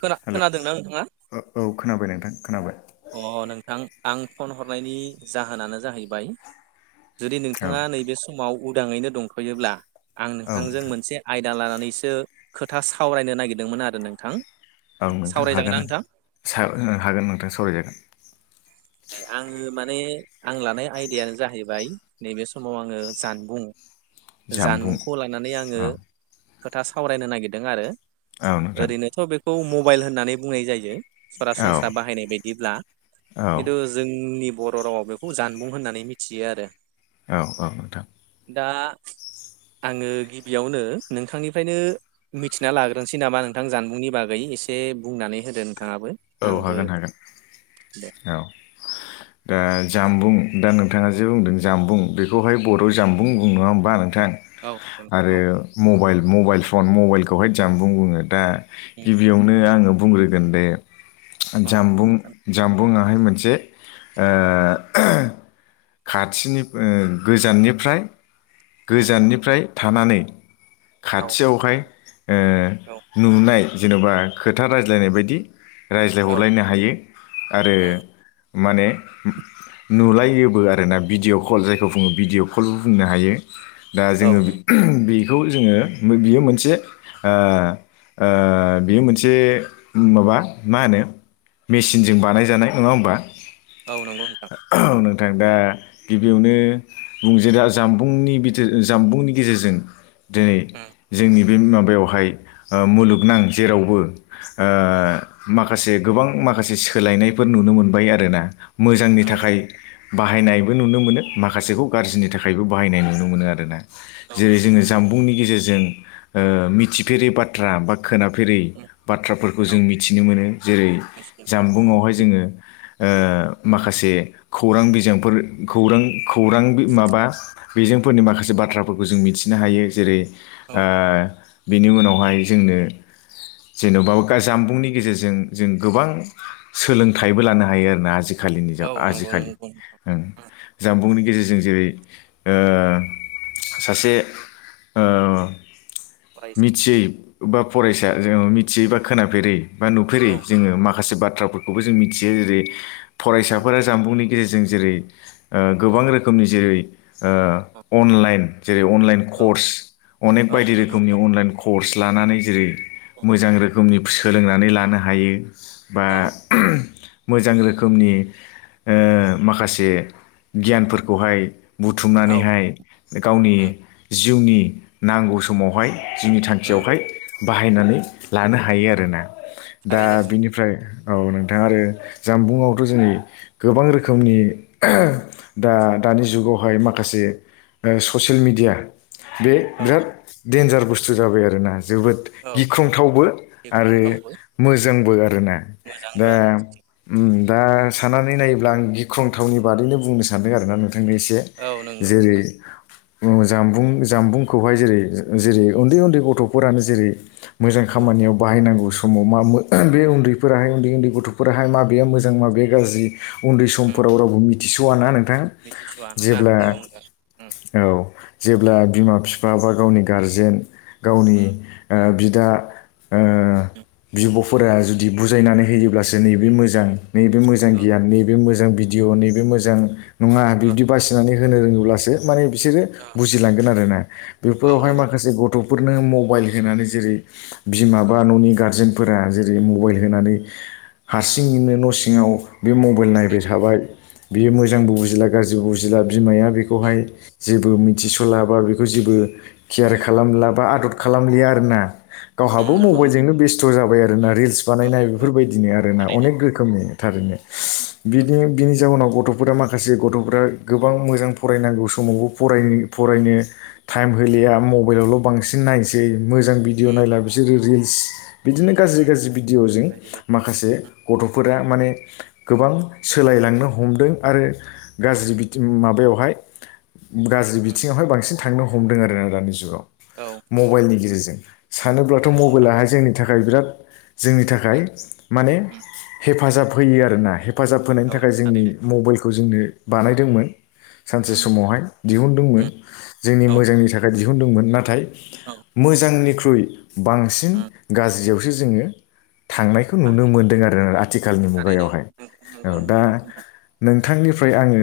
खोना हेल' खोनादोंना नोंथाङा? औ खोनाबाय नोंथां खोनाबाय । अ नोंथां आं फन हरनायनि जाहोनानो जाहैबाय जुदि औ नोंथाङा नैबे समाव उदाङैनो दंथ'योब्ला आं औ नोंथांजों नोंथां मोनसे आइ दा लानानैसो खोथा सावरायनो नागिरदोंमोन आरो नोंथां । औ नोंथां हागोन सा हागोन नोंथां सावरायनो । आङो माने आं लानाय आयदायानो जाहैबाय नैबे समाव आङो जानबुं जामबुं जानबुंखौ लानानै आङो औ खोथा सावरायनो नागिरदों आरो औ नोंथां ओरैनोथ' बेखौ मबाइल होननानै बुंनाय जायो । औ सरासनस्रा बाहायनाय बायदिब्ला औ किन्तु जोंनि बर' रावआव बेखौ जानबुं होननानै मिथियो आरो । औ औ नोंथां दा आङो गिबियावनो नोंथांनिफ्रायनो मिथिना लाग्रोनोसै नामा नोंथां जानबुंनि बागै एसे बुंनानै होदो नोंथाङाबो औ आंबो हागोन हागोन दे औ [inaudible] दा जामबुं दा नोंथाङा जे बुंदों जामबुं बेखौहाय बर' जामबुं बुंङो नङा होमबा नों थां औ आरो नोंथां औ मबाइल मबाइल फन मबाइलखौहाय जनबुं बुङो दा गिबियावनो आङो बुंग्रोगोन दे औ जामबुं जामबुंआ बाहाय मोनसे ओ खाथिनि गोजाननिफ्राय औ गोजाननिफ्राय थानानै खाथियावहाय ओ नुनाय जेन'बा खोथा रायज्लायनाय बायदि औ रायज्लायहरलायनो हायो आरो माने नुलायोबो आरोना भिडिअ' कल जायखौ बुङो भिडिअ' कलबो बुंनो हायो । दा औ जोङो बेखौ जोङो बियो मोनसे ओ ओ बेयो मोनसे माबा मा होनो मेसिनजों बानायजानाय नङा होमबा? औ नोंगौ नोंथां नोंथां दा गिबियावनो बुंसै दा जानबुंनि बिथोर जानबुंनि गेजेरजों दिनै जोंनि बे माबायावहाय मुलुगनां जेरावबो ओ माखासे गोबां माखासे सोलायनायफोर नुनो मोनबाय आरोना मोजांनि औ थाखाय बाहायनायबो नुनो मोनो माखासेखौ गाज्रिनि थाखायबो बाहायनाय नुनो मोनो आरोना औ जेरै जोङो जानबुंनि गेजेरजों जों ओ मिथिफेरै बाथ्रा बा खोनाफेरै बाथ्राफोरखौ औ जों मि थिनो मोनो जेरै मिथिनो मोनो जानबुंआवहाय जोङो माखासे खौरां बिजोंफोर खौरां खौरां माबा बिजोंफोरनि माखासे बाथ्राफोरखौ जों मिथिनो हायो जेरै ओ औ बेनि उनावहाय जोंनो जेन'बा जानबुंनि गेजेरजों जों गोबां सोलोंथाइबो लानो हायो आरोना आजि खालि औ नंगौ आजिखालि नंगौ नोंथां जानबुंनि गेजेरजों जेरै सासे फरायसा मिथियै बा फरायसा जों मिथियै बा खोनाफेरै बा नुफेरै औ जोङो माखासे बाथ्राफोरखौबो जों मिथियो जेरै औ फरायसाफोरा जानबुंनि गेजेरजों जेरै गोबां रोखोमनि जेरै अनलाइन जेरै अनलाइन कर्स अनेक औ बायदि नंगौ रोखोमनि अनलाइन कर्स लानानै जेरै मोजां रोखोमनि सोलोंनानै लानो हायो। बा औ मोजां रोखोमनि माखासे गियानफोरखौहाय औ बुथुमनानैहाय गावनि जिउनि नांगौ समावहाय जोंनि थांखियावहाय बाहायनानै लानो हायो आरोना दा थारैनो बेनिफ्राय औ नोंथां आरो जानबुंआवथ' जोंनि गोबां रोखोमनि दा दानि जुगावहाय माखासे ससियेल मिडिया बे औ बिराद देन्जार बुस्थु जाबाय आरोना। जोबोद औ औ गिख्रंथावबो बेखौ आरो रावबो मोजांबो आरो ना मोजांबो दा आरो फारसेथिं दा सनानै नायो अब्ला आं गिख्रंथावनि बादैनो बुंनो सानदों आरोना नोंथांनो एसे औ नंगौ जेरै नोंथां जामबुं जामबुंखौहाय जेरै जेरै उन्दै उन्दै गथ'फोरानो जेरै मोजां खामानियाव बाहायनांगौ समाव मा बे उन्दैफोराहाय उन्दै उन्दै गथ'फोराहाय माबे मोजां माबेया गाज्रि उन्दै उम समफोराव रावबो मिथिस'वा ना नोंथां मिथिसुवा नङा जेब्ला नंगौ नोंथां उम औ जेब्ला बिमा बिफा बा गावनि गारजेन गावनि उम ओ बि दा बिब'फोरा जुदि बुजायनानै होयोब्लासो नैबे मोजां नैबे मोजां औ गियान नैबे मोजां भिडिय' नैबे मोजां नङा बिब्दि बासिनानै होनो रोङोब्लासो माने बिसोरो औ बुजिलांगोन आरोना औ बेफोरावहाय नंगौ माखासे गथ' फोरनो मबाइल होनानै जेरै बिमा बा न'नि गारजेन फोरा जेरै मबाइल होनानै उम हारसिङैनो न' सि ङाव बे मबाइल उम नायबाय थाबाय बियो उम मोजांबो बुजिला गाज्रिबो बुजिला बिमाया बेखौहाय जेबो उम मिथिस'ला बा बेखौ जेबो केयार उम खालामला बा आदद खालामलिया आरोना उम गावहाबो नंगौ नोंथां मबाइलजोंनो बेस्ट' जाबाय आरो ना उम रिलस औ बानायनाय औ बेफोरबायदिनो आरो ना थारैनो अनेख रोखोमनि थारैनो उम बिदि बि नि जाउनाव गथ'फोरा माखासे गथ'फोरा गोबां मोजां फरायनांगौ समावबो फरायनो फरायनो टाइम होलिया मबाइलावल' बांसिन नायसै मोजां भिडिअ उम नायला बिसोरो रिल्स बिदिनो गाज्रि उम गाज्रि भिडदिअ'जों गाज्रि गाज्रि माखासे गथ'फोरा माने गोबां सोलायलांनो हमदों आरो गाज्रि बिदि माबा बेवहाय गाज्रि बिथिङावहाय बांसिन थांनो हमदों आरोना दानि जुगाव। औ नंगौ मबाइलनि गेजेरजों सानोब्लाथ' नंगौ नोंथां मबाइलाहाय जोंनि थाखाय बिराद जोंनि थाखाय माने उम हेफाजाब होयो आरो ना। हेफ फाजाब होनायनि औ थाखाय जोंनि थारैनो मबाइलखौ जोंनो बानायदोंमोन। सानसे उम समावहाय दिहुनदोंमोन उम जोंनि औ मोजांनि थाखाय दिहुनदोंमोन नाथाय औ मोजांनिख्रुइ बांसिन उम गाज्रियावसो जोङो थांनायखौ नुनो बाहाय मोनदों आरोना आथिखालनि थारैनो मुगायावहाय नंगौ औ दा। नोंथां नोंथांनिफ्राय आङो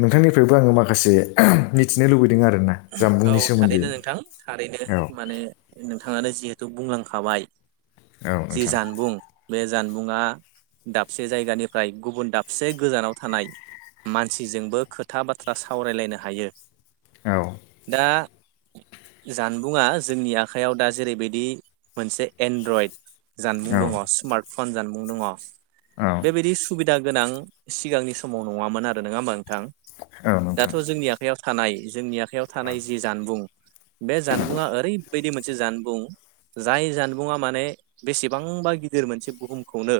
नोंथांनिफ्रायबो आङो माखासे मिथिनो लुबैदों आरोना औ जामबुंनि सोमोन्दै थारैनो नोंथां थारैनो औ माने नोंथाङानो जिहेथु बुंलांखाबाय औ जि नोंथां जानबुं बे जान बुङा दाबसे जायगानिफ्राय गुबुन दाबसे गोजानाव थानाय । मानसिजोंबो खोथा बाथ्रा सावरायलायनो हायो। औ। [inaudible] जानबुंङा जोंनि आखाइयाव दा जेरै'बायदि मोनसे एन्ड्रइड जानबुं औ दङ स्मार्ट फन जानबुं दङ' औ बेबायदि सुबिद दा गोनां सिगांनि समाव नङामोन आरो नङा होमबा नोंथां। औ नोंथां दाथ' जोंनि आखयाव थानाय जोंनि आखयाव औ थानाय जि जानबुं बे जानबुंङा ओरै'बायदि मोनसे जानबुं जाय जानबुंङा माने बेसेबांबा गिदिर मोनसे बुहुमखौनो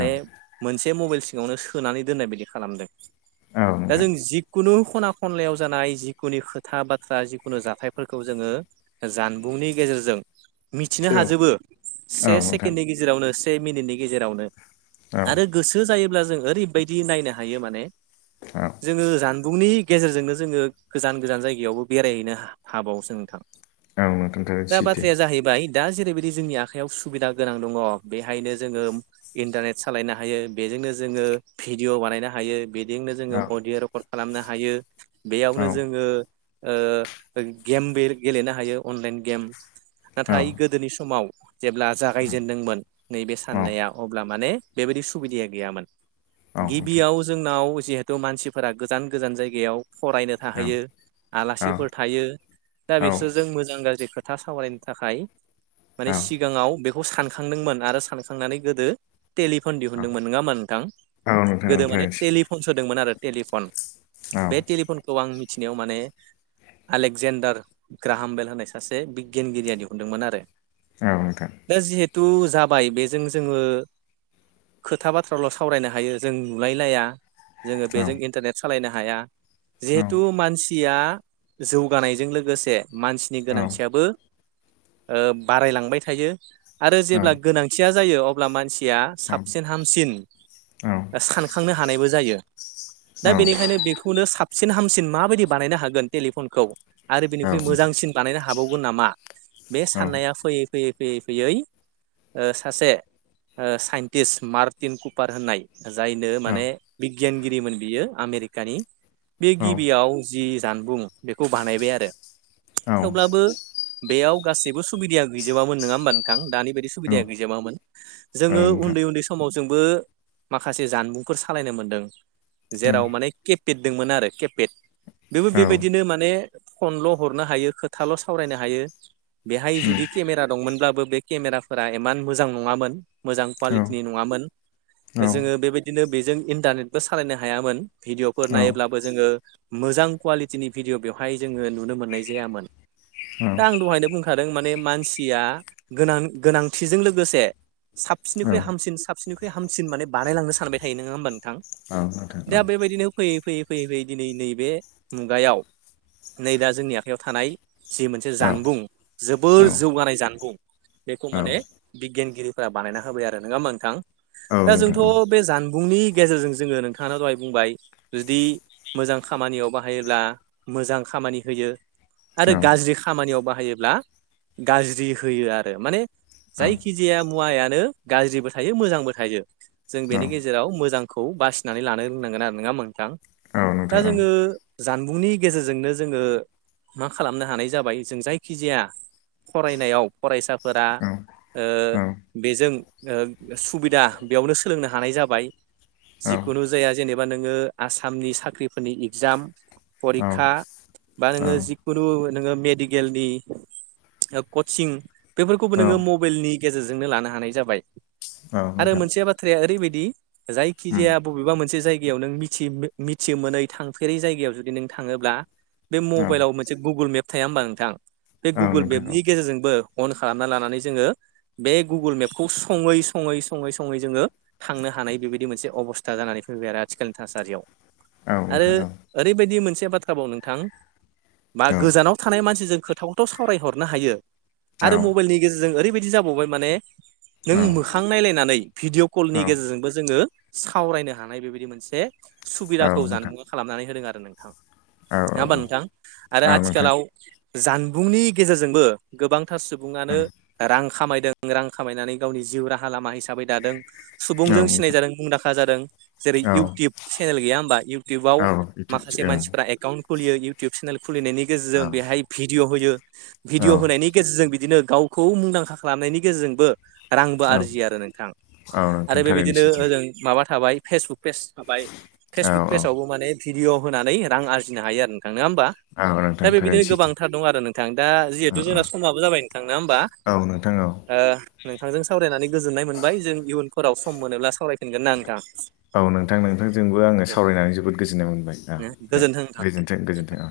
औ नोंथां मोनसे मबाइल सिङावनो सोनानै दोननाय बायदि खालामदों। औ औ दा नोंथां जों जिखुनु खना खनलायाव जानाय जिखुनु खो खोथा बाथ्रा जिखुनु जाथायफोरखौ जोङो जानबुंनि गेजेरजों मिथिनो हाजोबो से सेकेण्डनि गेजेरावनो से मिनिटनि गेजेरावनो औ आरो गोसो जायोब्ला जों ओरैबायदि नायनो हायो माने औ जोङो जान बिुंनि गेजेरजोंनो जोङो गोजान गोजान जायगायावबो बेरायहैनो हाबावसो नोंथां। औ नोंथां थारैनो दा सैथो बाथ्राया जाहैबाय दा जेरैबायदि जोंनि आखाइायाव सुबिदा गोनां दङ बेहायनो जोङो इन्टारेट सालायनो हायो बे [inaudible] जोंनो जोङो भिडअ बानायनो हायो बेदेंनो जोङो औ अदिय' रेकर्ड खालामनो हायो औ बेयावनो जोङो ओ गेम बेल गेलेनो हायो अनलाइन गेम औ नाथाय गोदोनि समाव जेब्ला जागायजेनदोंमोन नैबे साननाया अब्ला माने बेबायाददि सुबिदाया गैयामोन औ नोंथां गिबियाव जोंनाव जिहेथु मानसिफोरा गोजान गोजान जायगायाव फरायनो औ थाहैयो औ आलासिफोर थायो दा औ बिसोर जों मोजां गाज्रि खोथा सावरायनो थाखाय माने औ सिगाङाव बेखौ सानखांदोंमोन आरो सानखांनानै गोदो टेलिफन औ दिहुनदोंमोन नङामा नोंथां। नोंथां गोदो माने औ थारैनो सैथो टेलिफन सोदोंमोन आरो टेलिफन औ नोंथां बे औ टेलिफनखौ आं मिथिनायाव माने आलेकजेन्डार ग्राहामबेल होननाय सासे बिगियानगिरिया दिहुनदोंमोन आरो। औ नोंथां। टु जाबाय बेजों जोङो खोथा बाथ्राल' सावरायनो हायो जों नुलायलाया जोङो बेजों इन्टारनेट सालायनो हाया जिहेथु मानसिया जौगानायजों लोगोसे मानसिनि औ गोनांथियाबो ओ बारायलांबाय थायो आरो जेब्ला औ गोनांथिया जायो अब्ला मानसि या साबसिन हामसिन औ औ सानखांनो हानायबो जायो। दा औ बेनिखायनो बेखौनो साबसिन हामसिन माबायदि बानायनो हागोन टेलिफनखौ आरो औ नोंथां बिनिख्रुइ मोजांसिन बानायनो हाबावगोन नामा बे साननाया फैयै फैयै फैयै फैयै ओ सासे ओ साइन्टिस्ट मार्टिन कुपार होननाय। जायनो औ माने बिगियानगिरिमोन बियो आमेरिकानि बि औ गिबियाव जि जानबुं बेखौ बानायबाय आरो। औ। थेवब्लाबो बेयाव गाससिबो सुबिदाया गैजोबामोन नङा होमबा नोंथां दानि बेबायदि सुबिदाया गैजोबामोन जोङो नोंथां उन्दै उन्दै समाव जोंबो माखासे जानबुंफोर सालायनो मोनदों जेराव माने के पेट दंमोन आरो केपेट बेबो औ बेबाय फनल' हरनो हायो खोथाल' सावरायनो हायो बेहाय उम जुदि केमेरा दंमोनब्लाबो बे केमेराफोरा एमान मोजां नङामोन । मोजां औ कुवालिटिनि नङामोन औ जोङो बेबायदिनो बेजों इन्टारनेटबो सालायनो हायामोन । भिडिअ'फोर औ नायोब्लाबो जोङो मोजां कुवालि तिनि भिडिअ' बेवहाय जोङो नुनो मोननाय जायामोन दा नोंथां औ आं दहायनो बुंखा दों माने मानसिया गोनांथिजों लोगोसे औ साबसिननिख्रुइ हामसिन साबसिननिख्रुइ हामसिनान बानायलांनो सानबाय थायो नङा होमबा नों थां औ नोंथां औ औ नोंथां औ दा बेबायदिनो फैयै फैयै फैयै फैयै दिनै नैबे मुगायाव नै दा जोंनि आखाइयाव थानाय जि मोनसे जानबुं जोबोर जौगानाय जानबुं बेखौ माने बिगियानगिरि फोरा बानायना होबाय आरो नङा होमबा नोंथां दा औ जोंथ' नोंथां उम औ नोंथां औ नोंथां औ नोंथां औ नोंथां औ बे जान बुंनि गेजेरजों जोङो नोंथाङा दहाय बुंबाय जुदि मोजां खामानियाव बाहाय योब्ला मोजां खामानि होयो आरो औ गाज्रि खामानियाव बा हायोब्ला गाज्रि होयो आरो माने जायखि जाया मु वायानो गाज्रिबो थायो मोजांबो थायो जों बेनि गेजेराव मोजां खौ बासिनानै लानो रोंनांगोन आरो नङा होनबा नोंथां दा जोङो जानबुंनि गेजेरजोंनो जोङो मा खालामनो हानाय जाबाय जों जायखिजाया फरायनायाव फरायसाफोरा ओ बेजों ओ सुबिदा बेयावनो सोलोंनो हानाय जाबाय जिखुनु जाया जेने बा नोङो आसामनि साख्रिफोरनि इगजाम फरिखा बा नोङो जिखुनु नोङो मेडिकेलनि कचिं बेफोरखौबो नोङो मबेइल नि गेजेरजोंनो लानो हानाय जाबाय आरो मोनसे बाथ्राया ओरैबायदि जायखिजाया बबेबा मोनसे जायगायाव नों मि मिथि मोनै थांफेरै जायगायाव नों थाङोब्ला बे मबाइलाव मोनसे गुगोल मेप थाया होमबा नोंथां? बे गुगोल मेपनि गेजेरजोंबो अन खालामना लानानै जोङो बे गुगोल मेपखौ सङै सङै सङै सङै जोङो थांनो हानाय बेबायदि मोनसे अबस्था जानानै फैबाय आरो आथिखालनि थासारियाव औ नोंथां औ बिदि मोनसे बाथ्राबाव नोंथां बा गोजानाव थानाय मानसिजों खोथाखौथ' सावरायहरनो हायो आरो मबेइलनि गेजेरजों ओरैबायदि जाबावबाय माने नों मोखां नायलायनानै भिडिअ' कलनि गेजेरजोंबो जोङो सावरायनो हानाय बेबायदि मोनसे सुबिदाखौ जानबुंआ खालामनानै होदों आरो नोंथां । नङा होमबा नोंथां आरो आथिखालाव जानबुंनि गेजेरजोंबो गोबां थार सुबुङानो रां खामायदों रां खामायनानै गावनि जिउ राहा लामा हिसाबै दादों । सुबुंजों सिनाय जादों नोंथां मुंदांखा जादों जेरै औ इउटुब चेनेल गैया होमबा इउटुबाव औ माखासे इउटुबजों मानसिफोरा एकाउन्ट खुलियो इउटुब चेनेल खुलिनायनि औ गेजेरजों बेहाय भिडिअ' होयो औ भिडिअ' होनायनि गेजेरजों बिदिनो गावखौ मुंदांखा खालामनायनि गेजेरजोंबो रांबो औ आरजियो आरो नोंथां औ आरो नोंथां थारैनो बेबायदिनो सैथो ओजों माबा थाबाय फेसबुक पेज थाबाय औ फेसबुक औ पेजावबो माने भिडिअ' होनानै रां आरजिनो हायो आरो नोंथां नङा होमबा? औ दा नोंथां थारैनो बेबायदिनो सैथो गोबांथार दं आरो नोंथां दा औ जिहेथु जोंना समाबो जाबाय नोंथां नंङा होमबा औ नोंथां औ ओ नोंथांजों सावरायनानै गोजोननाय मोनबाय जों इयुनफोराव सम मोनोब्ला सावराय औ नोंथां नोंथांजोंबो आङो दे सावरायनानै जोबोद गोजोननाय मो नबाय औ दे गोजोन्थों नोंथां गोजोन्थों गोजोन्थों